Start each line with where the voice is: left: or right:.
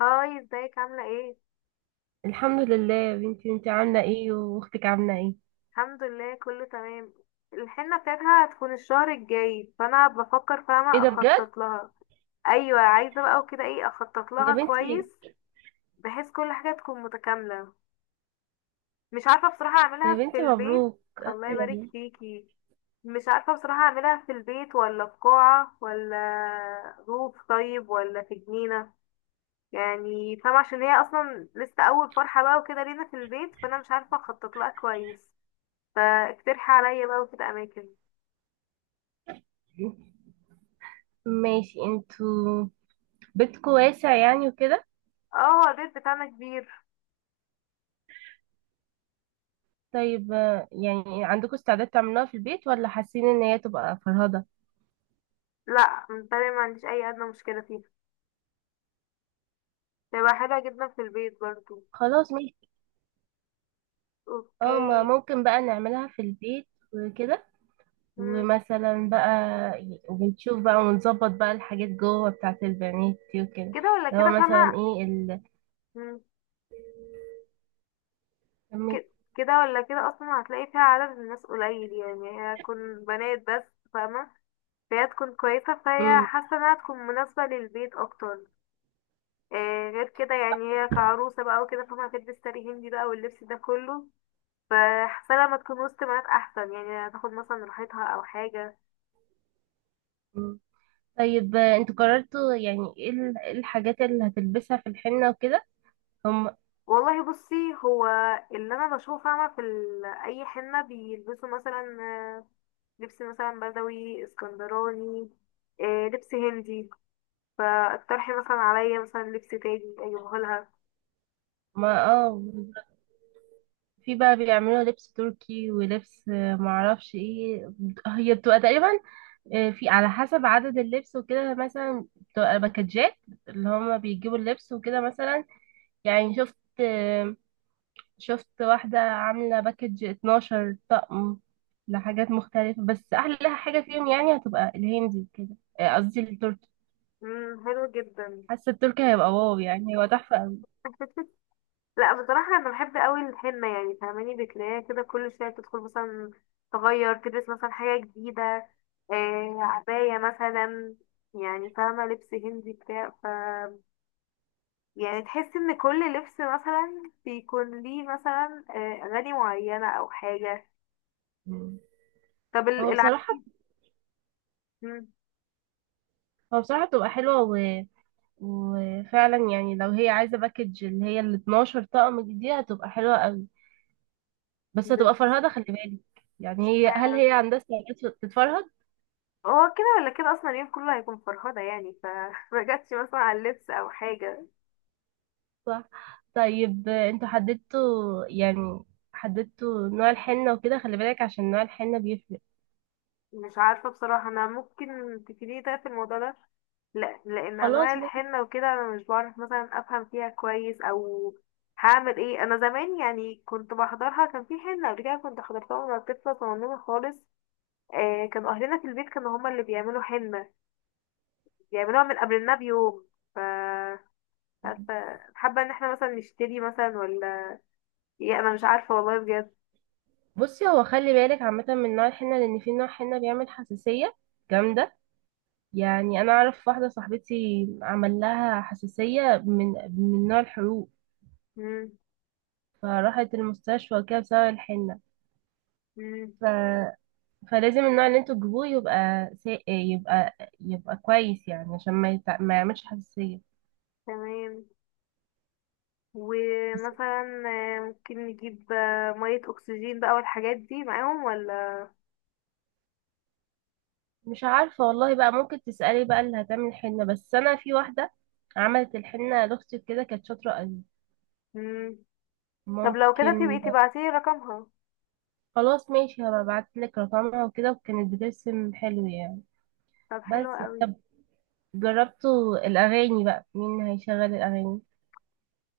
left: هاي، ازيك عاملة ايه؟
right: الحمد لله يا بنتي، انت عامله ايه؟ واختك عامله ايه؟
left: الحمد لله، كله تمام. الحنة بتاعتها هتكون الشهر الجاي، فانا بفكر
right: ايه
left: فاهمة
right: ده بجد؟
left: اخطط لها. ايوه، عايزة بقى وكده ايه اخطط
right: يا
left: لها
right: بنتي.
left: كويس، بحيث كل حاجة تكون متكاملة. مش عارفة بصراحة
right: يا
left: اعملها في
right: بنتي
left: البيت.
right: مبروك.
left: الله يبارك فيكي. مش عارفة بصراحة اعملها في البيت، ولا في قاعة، ولا روف طيب، ولا في جنينة. يعني فاهمة، عشان هي اصلا لسه اول فرحة بقى وكده لينا في البيت، فانا مش عارفة اخطط لها كويس. فاقترحي عليا بقى وكده اماكن.
right: ماشي، انتوا بيتكم واسع يعني وكده.
left: اه، هو البيت بتاعنا كبير.
right: طيب يعني عندكم استعداد تعملوها في البيت، ولا حاسين ان هي تبقى فرهضه؟
left: لا، متهيألي ما عنديش اي ادنى مشكله فيه. تبقى حلوه جدا في البيت برضو.
right: خلاص ماشي. اه ما
left: اوكي.
right: ممكن بقى نعملها في البيت وكده
left: مم.
right: ومثلا بقى. وبنشوف بقى ونظبط بقى الحاجات جوه بتاعت البنات دي وكده.
left: كده ولا
right: اللي هو
left: كده، فاهمه.
right: مثلا ايه
left: مم. ك- كده ولا كده اصلا هتلاقي فيها عدد الناس قليل، يعني هي هتكون بنات بس، فاهمه. فهي تكون كويسه، فهي حاسه انها تكون مناسبه للبيت اكتر. آه، غير كده يعني هي كعروسه بقى وكده، فاهمه، هتلبس ساري هندي بقى واللبس ده كله. فاحسن لما تكون وسط بنات احسن، يعني هتاخد مثلا راحتها او حاجه.
right: مم. طيب انتوا قررتوا، يعني ايه إيه الحاجات اللي هتلبسها في الحنة وكده؟ هم
left: والله بصي. هو اللي انا بشوفه، فاهمه، في اي حنه بيلبسوا مثلا لبس مثلا بدوي اسكندراني، لبس هندي. فاقترحي مثلا عليا مثلا لبس تاني اجيبه لها.
right: ما اه، في بقى بيعملوا لبس تركي ولبس معرفش ايه. هي بتبقى تقريبا في على حسب عدد اللبس وكده، مثلا بتبقى باكجات اللي هم بيجيبوا اللبس وكده مثلا. يعني شفت، شفت واحدة عاملة باكج 12 طقم لحاجات مختلفة، بس أحلى حاجة فيهم يعني هتبقى الهندي كده، قصدي التركي.
left: مم، حلو جدا.
right: حاسه التركي هيبقى واو، يعني هو تحفه قوي.
left: لا، بصراحة أنا بحب أوي الحنة، يعني فاهماني بتلاقيها كده كل شوية بتدخل مثلا تغير تلبس مثلا حاجة جديدة، آه عباية مثلا. يعني فاهمة، لبس هندي بتاع يعني تحس إن كل لبس مثلا بيكون ليه مثلا أغاني معينة أو حاجة.
right: مم.
left: طب
right: هو بصراحه
left: العفيف. مم.
right: هو بصراحه بتبقى حلوه وفعلا يعني لو هي عايزه باكج اللي هي ال 12 طقم دي هتبقى حلوه قوي، بس هتبقى
left: بس-
right: فرهده خلي بالك. يعني هل
left: اشمعنى؟
right: هي عندها استعداد تتفرهد؟
left: هو كده ولا كده أصلا اليوم كله هيكون فرهدة، يعني فمجتش مثلا على اللبس أو حاجة.
right: صح. طيب انتوا حددتوا، يعني حددتوا نوع الحنه وكده، خلي بالك عشان نوع الحنه بيفرق.
left: مش عارفة بصراحة، أنا ممكن تفيديني طيب في الموضوع ده. لا، لأن أنواع
right: خلاص ماشي.
left: الحنة وكده أنا مش بعرف مثلا أفهم فيها كويس أو هعمل ايه. أنا زمان يعني كنت بحضرها، كان في حنة قبل كده كنت حضرتها وأنا طفلة صغنونة خالص. آه، كان أهلنا في البيت كانوا هما اللي بيعملوا حنة، بيعملوها من قبلنا بيوم. ف مش عارفة، حابة إن احنا مثلا نشتري مثلا ولا ايه. أنا مش عارفة والله بجد.
right: بصي، هو خلي بالك عامه من نوع الحنه، لان في نوع حنه بيعمل حساسيه جامده. يعني انا اعرف واحده صاحبتي عمل لها حساسيه من نوع الحروق،
left: مم.
right: فراحت المستشفى وكده بسبب الحنه.
left: مم.
right: ف... فلازم النوع اللي انتوا تجيبوه يبقى يبقى كويس، يعني عشان ما، ما يعملش حساسيه.
left: تمام.
right: بس
left: ومثلا ممكن نجيب مية أكسجين بقى والحاجات دي معاهم ولا.
right: مش عارفه والله بقى، ممكن تسالي بقى اللي هتعمل حنه. بس انا في واحده عملت الحنه لاختي كده، كانت شاطره قوي.
left: مم. طب لو كده، تبقي
right: ممكن.
left: تبعتيلي رقمها.
right: خلاص ماشي، هبقى ابعتلك رقمها وكده، وكانت بترسم حلو يعني.
left: طب حلو
right: بس
left: قوي.
right: طب جربتوا الأغاني بقى؟ مين هيشغل الأغاني؟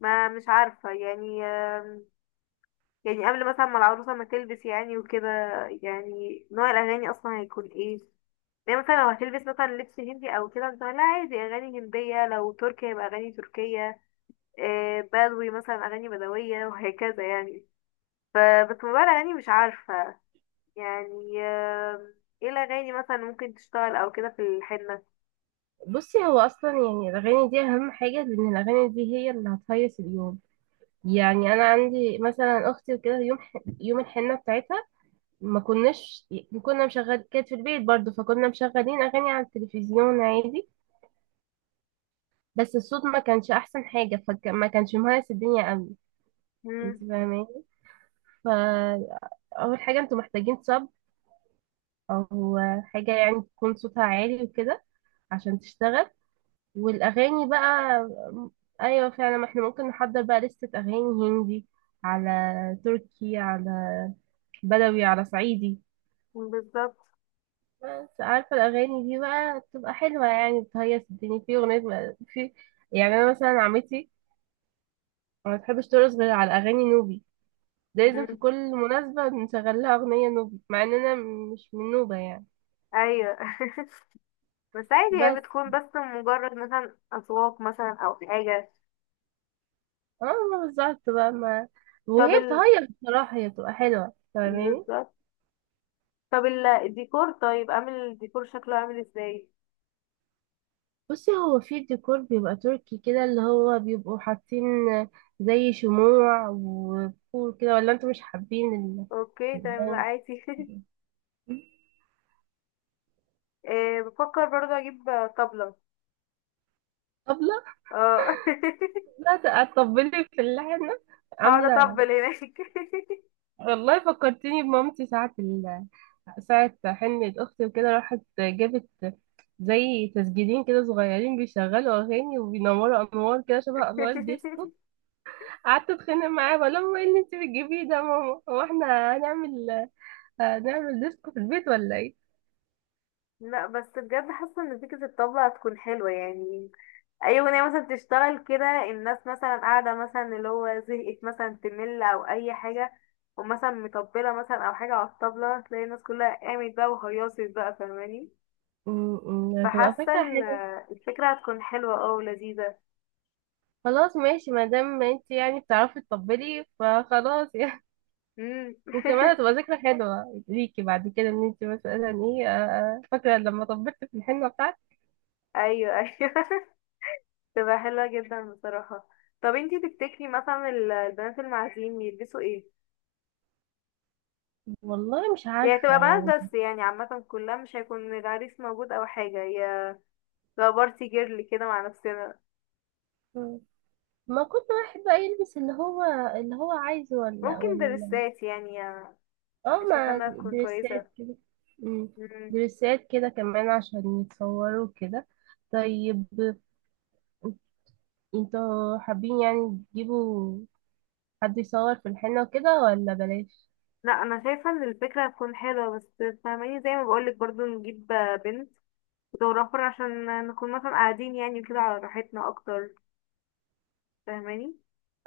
left: ما مش عارفة يعني يعني قبل مثلا ما العروسة ما تلبس يعني وكده، يعني نوع الأغاني أصلا هيكون ايه. يعني مثلا لو هتلبس مثلا لبس هندي أو كده مثلا، لا عادي أغاني هندية، لو تركي يبقى أغاني تركية، بدوي مثلا أغاني بدوية وهكذا يعني. فبس موضوع الأغاني مش عارفة يعني ايه الاغاني مثلا ممكن تشتغل او كده في الحنه.
right: بصي، هو أصلا يعني الأغاني دي أهم حاجة، لأن الأغاني دي هي اللي هتهيص اليوم. يعني أنا عندي مثلا أختي وكده، يوم يوم الحنة بتاعتها، ما كنا مشغل كانت في البيت برضه، فكنا مشغلين أغاني على التلفزيون عادي، بس الصوت ما كانش أحسن حاجة، فما كانش مهيص الدنيا أوي. أنت
left: مم،
right: فاهماني؟ فأول حاجة أنتوا محتاجين صب أو حاجة، يعني تكون صوتها عالي وكده عشان تشتغل. والاغاني بقى، ايوه فعلا، ما احنا ممكن نحضر بقى لستة اغاني، هندي على تركي على بدوي على صعيدي.
left: بالظبط.
right: بس عارفة الاغاني دي بقى بتبقى حلوة يعني، بتهيص الدنيا. في اغنية بقى. يعني انا مثلا عمتي ما بتحبش ترقص غير على اغاني نوبي، ده لازم في
left: مم،
right: كل مناسبة نشغل لها اغنية نوبي مع ان انا مش من نوبة يعني.
left: ايوه. بس عادي،
right: بس
left: هي بتكون بس مجرد مثلا اذواق مثلا او حاجه.
right: اه ما بالظبط بقى، ما
left: طب
right: وهي بتهيص بصراحة، هي بتبقى حلوة فاهماني.
left: بالظبط. طب الديكور. طيب عامل الديكور شكله عامل ازاي؟
right: بصي، هو في ديكور بيبقى تركي كده، اللي هو بيبقوا حاطين زي شموع وبخور كده. ولا انتوا مش حابين
left: اوكي تمام، لا
right: الجو؟
left: عادي. إيه، بفكر برضه اجيب طبلة.
right: طبلة؟
left: اه.
right: لا، تطبلي في اللحنة؟
left: هقعد
right: عاملة،
left: اطبل هناك.
right: والله فكرتيني بمامتي ساعة ساعة حنة أختي وكده، راحت جابت زي تسجيلين كده صغيرين بيشغلوا أغاني، وبينوروا أنوار كده شبه أنوار ديسكو. قعدت أتخانق معاها بقول لها: ماما، ايه اللي انت بتجيبيه ده يا ماما؟ هو احنا هنعمل ديسكو في البيت ولا ايه؟
left: لا بس بجد حاسه ان فكره الطبلة هتكون حلوه، يعني اي اغنيه مثلا تشتغل كده، الناس مثلا قاعده مثلا، اللي هو زهقت مثلا تمل او اي حاجه، ومثلا مطبله مثلا او حاجه على الطبله، تلاقي الناس كلها قامت بقى وهيصت بقى، فاهماني.
right: م- م، هتبقى
left: فحاسه
right: فكرة حلوة.
left: الفكره هتكون حلوه ولذيذه.
right: خلاص ماشي، ما دام انت يعني بتعرفي تطبلي فخلاص يعني.
left: امم.
right: وكمان هتبقى ذكرى حلوة ليكي بعد كده، ان انت مثلا ايه، فاكرة لما طبلت في الحنة بتاعتك.
left: ايوه ايوه. تبقى حلوه جدا بصراحه. طب انتي تفتكري مثلا البنات المعازيم يلبسوا ايه؟
right: والله مش
left: يعني
right: عارفة
left: تبقى بنات
right: يعني.
left: بس يعني عامه كلها، مش هيكون العريس موجود او حاجه، هي تبقى بارتي جيرل كده مع نفسنا.
right: مم. ما كنت واحد بقى يلبس اللي هو عايزه، ولا
left: ممكن
right: ولا
left: درسات، يعني انا
right: اه.
left: شايفه
right: ما
left: انها تكون كويسه.
right: دريسات كده. مم.
left: مم.
right: دريسات كده كمان عشان يتصوروا كده. طيب انتوا حابين يعني تجيبوا حد يصور في الحنة وكده ولا بلاش؟
left: لا، انا شايفه ان الفكره هتكون حلوه، بس فاهماني زي ما بقولك برضو نجيب بنت فوتوغرافر، عشان نكون مثلا قاعدين يعني كده على راحتنا اكتر، فاهماني.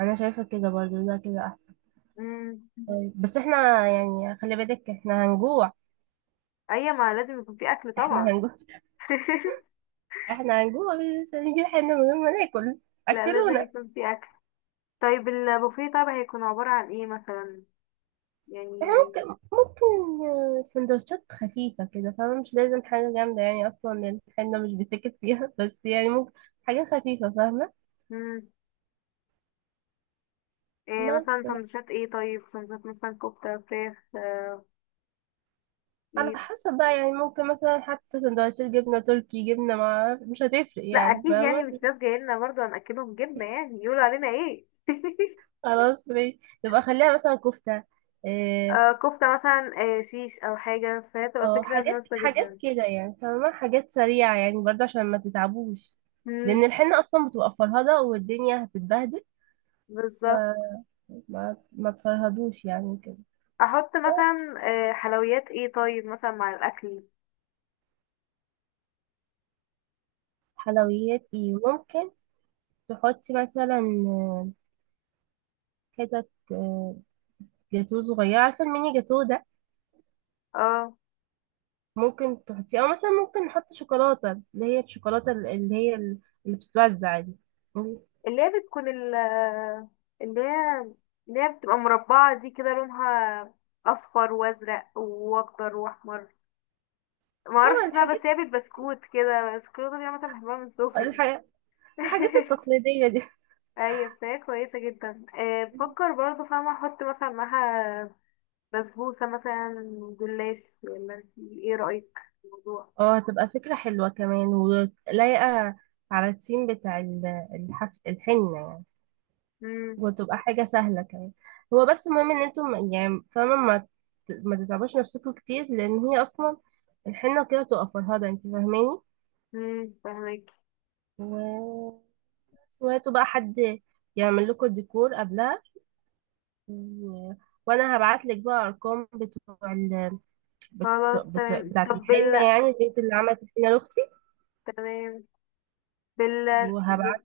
right: انا شايفة كده برضو، ده كده احسن.
left: مم.
right: طيب بس احنا يعني خلي بالك، احنا هنجوع.
left: ايوه، ما لازم يكون في اكل
right: احنا
left: طبعا.
right: هنجوع. احنا هنجوع، مش هنجيب حنة من غير ما ناكل.
left: لا، لازم
right: اكلونا.
left: يكون في اكل. طيب البوفيه طبعا هيكون عباره عن ايه مثلا،
right: احنا
left: يعني.
right: ممكن، ممكن سندوتشات خفيفة كده فاهمة، مش لازم حاجة جامدة، يعني اصلا الحنة مش بتكت فيها. بس يعني ممكن حاجة خفيفة فاهمة.
left: مم. إيه
right: بس
left: مثلا سندوتشات ايه طيب، سندوتشات مثلا كفته فراخ
right: على
left: ايه.
right: حسب بقى، يعني ممكن مثلا حتى سندوتشات جبنة تركي، جبنة مع مش هتفرق
left: لا
right: يعني
left: اكيد، يعني مش
right: فاهمة.
left: ناس جايه لنا برضه هناكلهم جبنه، يعني يقولوا علينا ايه.
right: خلاص ماشي، يبقى خليها مثلا كفتة. إيه،
left: آه كفته مثلا، آه شيش او حاجه، فهي تبقى
right: اه،
left: فكره
right: حاجات
left: مناسبه
right: حاجات
left: جدا.
right: كده يعني فاهمة، حاجات سريعة يعني برضه عشان ما تتعبوش،
left: امم.
right: لأن الحنة أصلا بتبقى فرهدة والدنيا هتتبهدل،
left: بالظبط.
right: فما ما تفرهدوش يعني كده.
left: احط
right: بس
left: مثلا حلويات ايه طيب مثلا مع الاكل.
right: حلويات ايه؟ ممكن تحطي مثلا آه، حتت جاتوه صغيرة، عارفة الميني جاتوه ده؟
left: اه،
right: ممكن تحطيه، او مثلا ممكن نحط شوكولاته اللي هي الشوكولاته اللي هي اللي بتتوزع دي. اه،
left: اللي هي بتكون اللي هي اللي هي بتبقى مربعه دي كده، لونها اصفر وازرق واخضر واحمر. ما اعرفش اسمها،
right: الحاجات
left: بس هي بالبسكوت كده الشوكولاته دي عامه، بحبها من صوفي.
right: الحاجات الحاجات التقليديه دي.
left: ايوه بتاعي كويسه جدا، بفكر برضه فاهمه احط مثلا معاها بسبوسه مثلا، جلاش. ولا انتي ايه رايك في الموضوع؟
right: اه هتبقى فكره حلوه كمان، ولايقه على التيم بتاع الحنه يعني.
left: امم.
right: وتبقى حاجه سهله كمان. هو بس المهم ان انتم يعني فاهمه ما تتعبوش نفسكم كتير، لان هي اصلا الحنه كده بتبقى فرهده انت فاهماني.
left: فاهمك.
right: و... وهاتوا بقى حد يعمل لكم الديكور قبلها. و- وانا هبعت لك بقى ارقام بتوع
left: خلاص تمام.
right: بتاعت
left: طب
right: الحنه، يعني البنت اللي عملت الحنه لاختي.
left: تمام. بال بال-
right: وهبعت.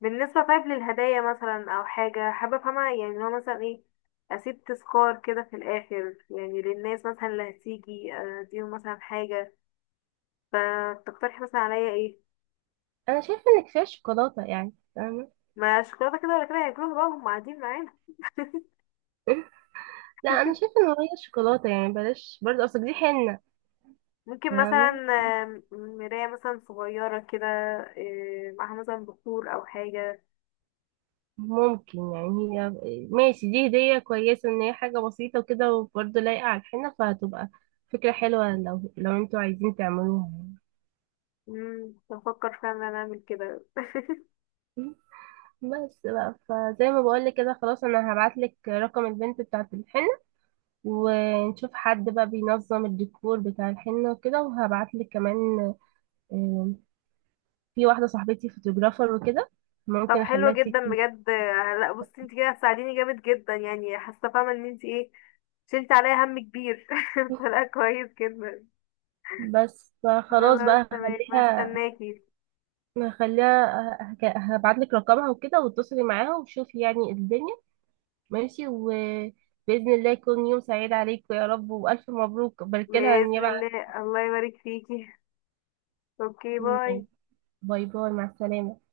left: بالنسبه طيب للهدايا مثلا او حاجه، حابه افهمها يعني اللي هو مثلا ايه اسيب تذكار كده في الاخر يعني للناس مثلا اللي هتيجي، اديهم مثلا حاجه. فتقترحي مثلا عليا ايه؟
right: انا شايفه انك فيها شوكولاته يعني فاهمه.
left: ما شوكولاته كده ولا كده هياكلوها بقى، هم قاعدين معانا.
right: لا انا شايفه ان هي شوكولاته يعني بلاش برضه، اصل دي حنه
left: ممكن مثلا
right: فاهمه.
left: مراية مثلا صغيرة كده، معاها مثلا بخور أو حاجة.
right: ممكن يعني هي، ماشي، دي هديه كويسه ان هي حاجه بسيطه وكده، وبرضه لايقه على الحنه، فهتبقى فكره حلوه لو انتوا عايزين تعملوها يعني.
left: بفكر فعلا إن أنا أعمل كده.
right: بس بقى، فزي ما بقول لك كده، خلاص انا هبعت لك رقم البنت بتاعت الحنه، ونشوف حد بقى بينظم الديكور بتاع الحنة وكده، وهبعتلك كمان آم، في واحدة صاحبتي فوتوغرافر وكده،
left: طب
right: ممكن
left: حلو
right: اخليها
left: جدا
right: تيجي.
left: بجد، لا بصي انت كده هتساعديني جامد جدا، يعني حاسة فاهمة ان انت ايه شلت عليا هم كبير. فلا كويس جدا.
right: بس فخلاص
left: خلاص
right: بقى
left: تمام، هستناكي.
right: هخليها، هبعت لك رقمها وكده، واتصلي معاها وشوفي يعني الدنيا. ماشي، وبإذن الله يكون يوم سعيد عليكم يا رب، وألف مبروك بارك لها
left: بإذن
right: النيابة عني.
left: الله. الله يبارك فيكي. اوكي، باي.
right: باي باي، مع السلامة.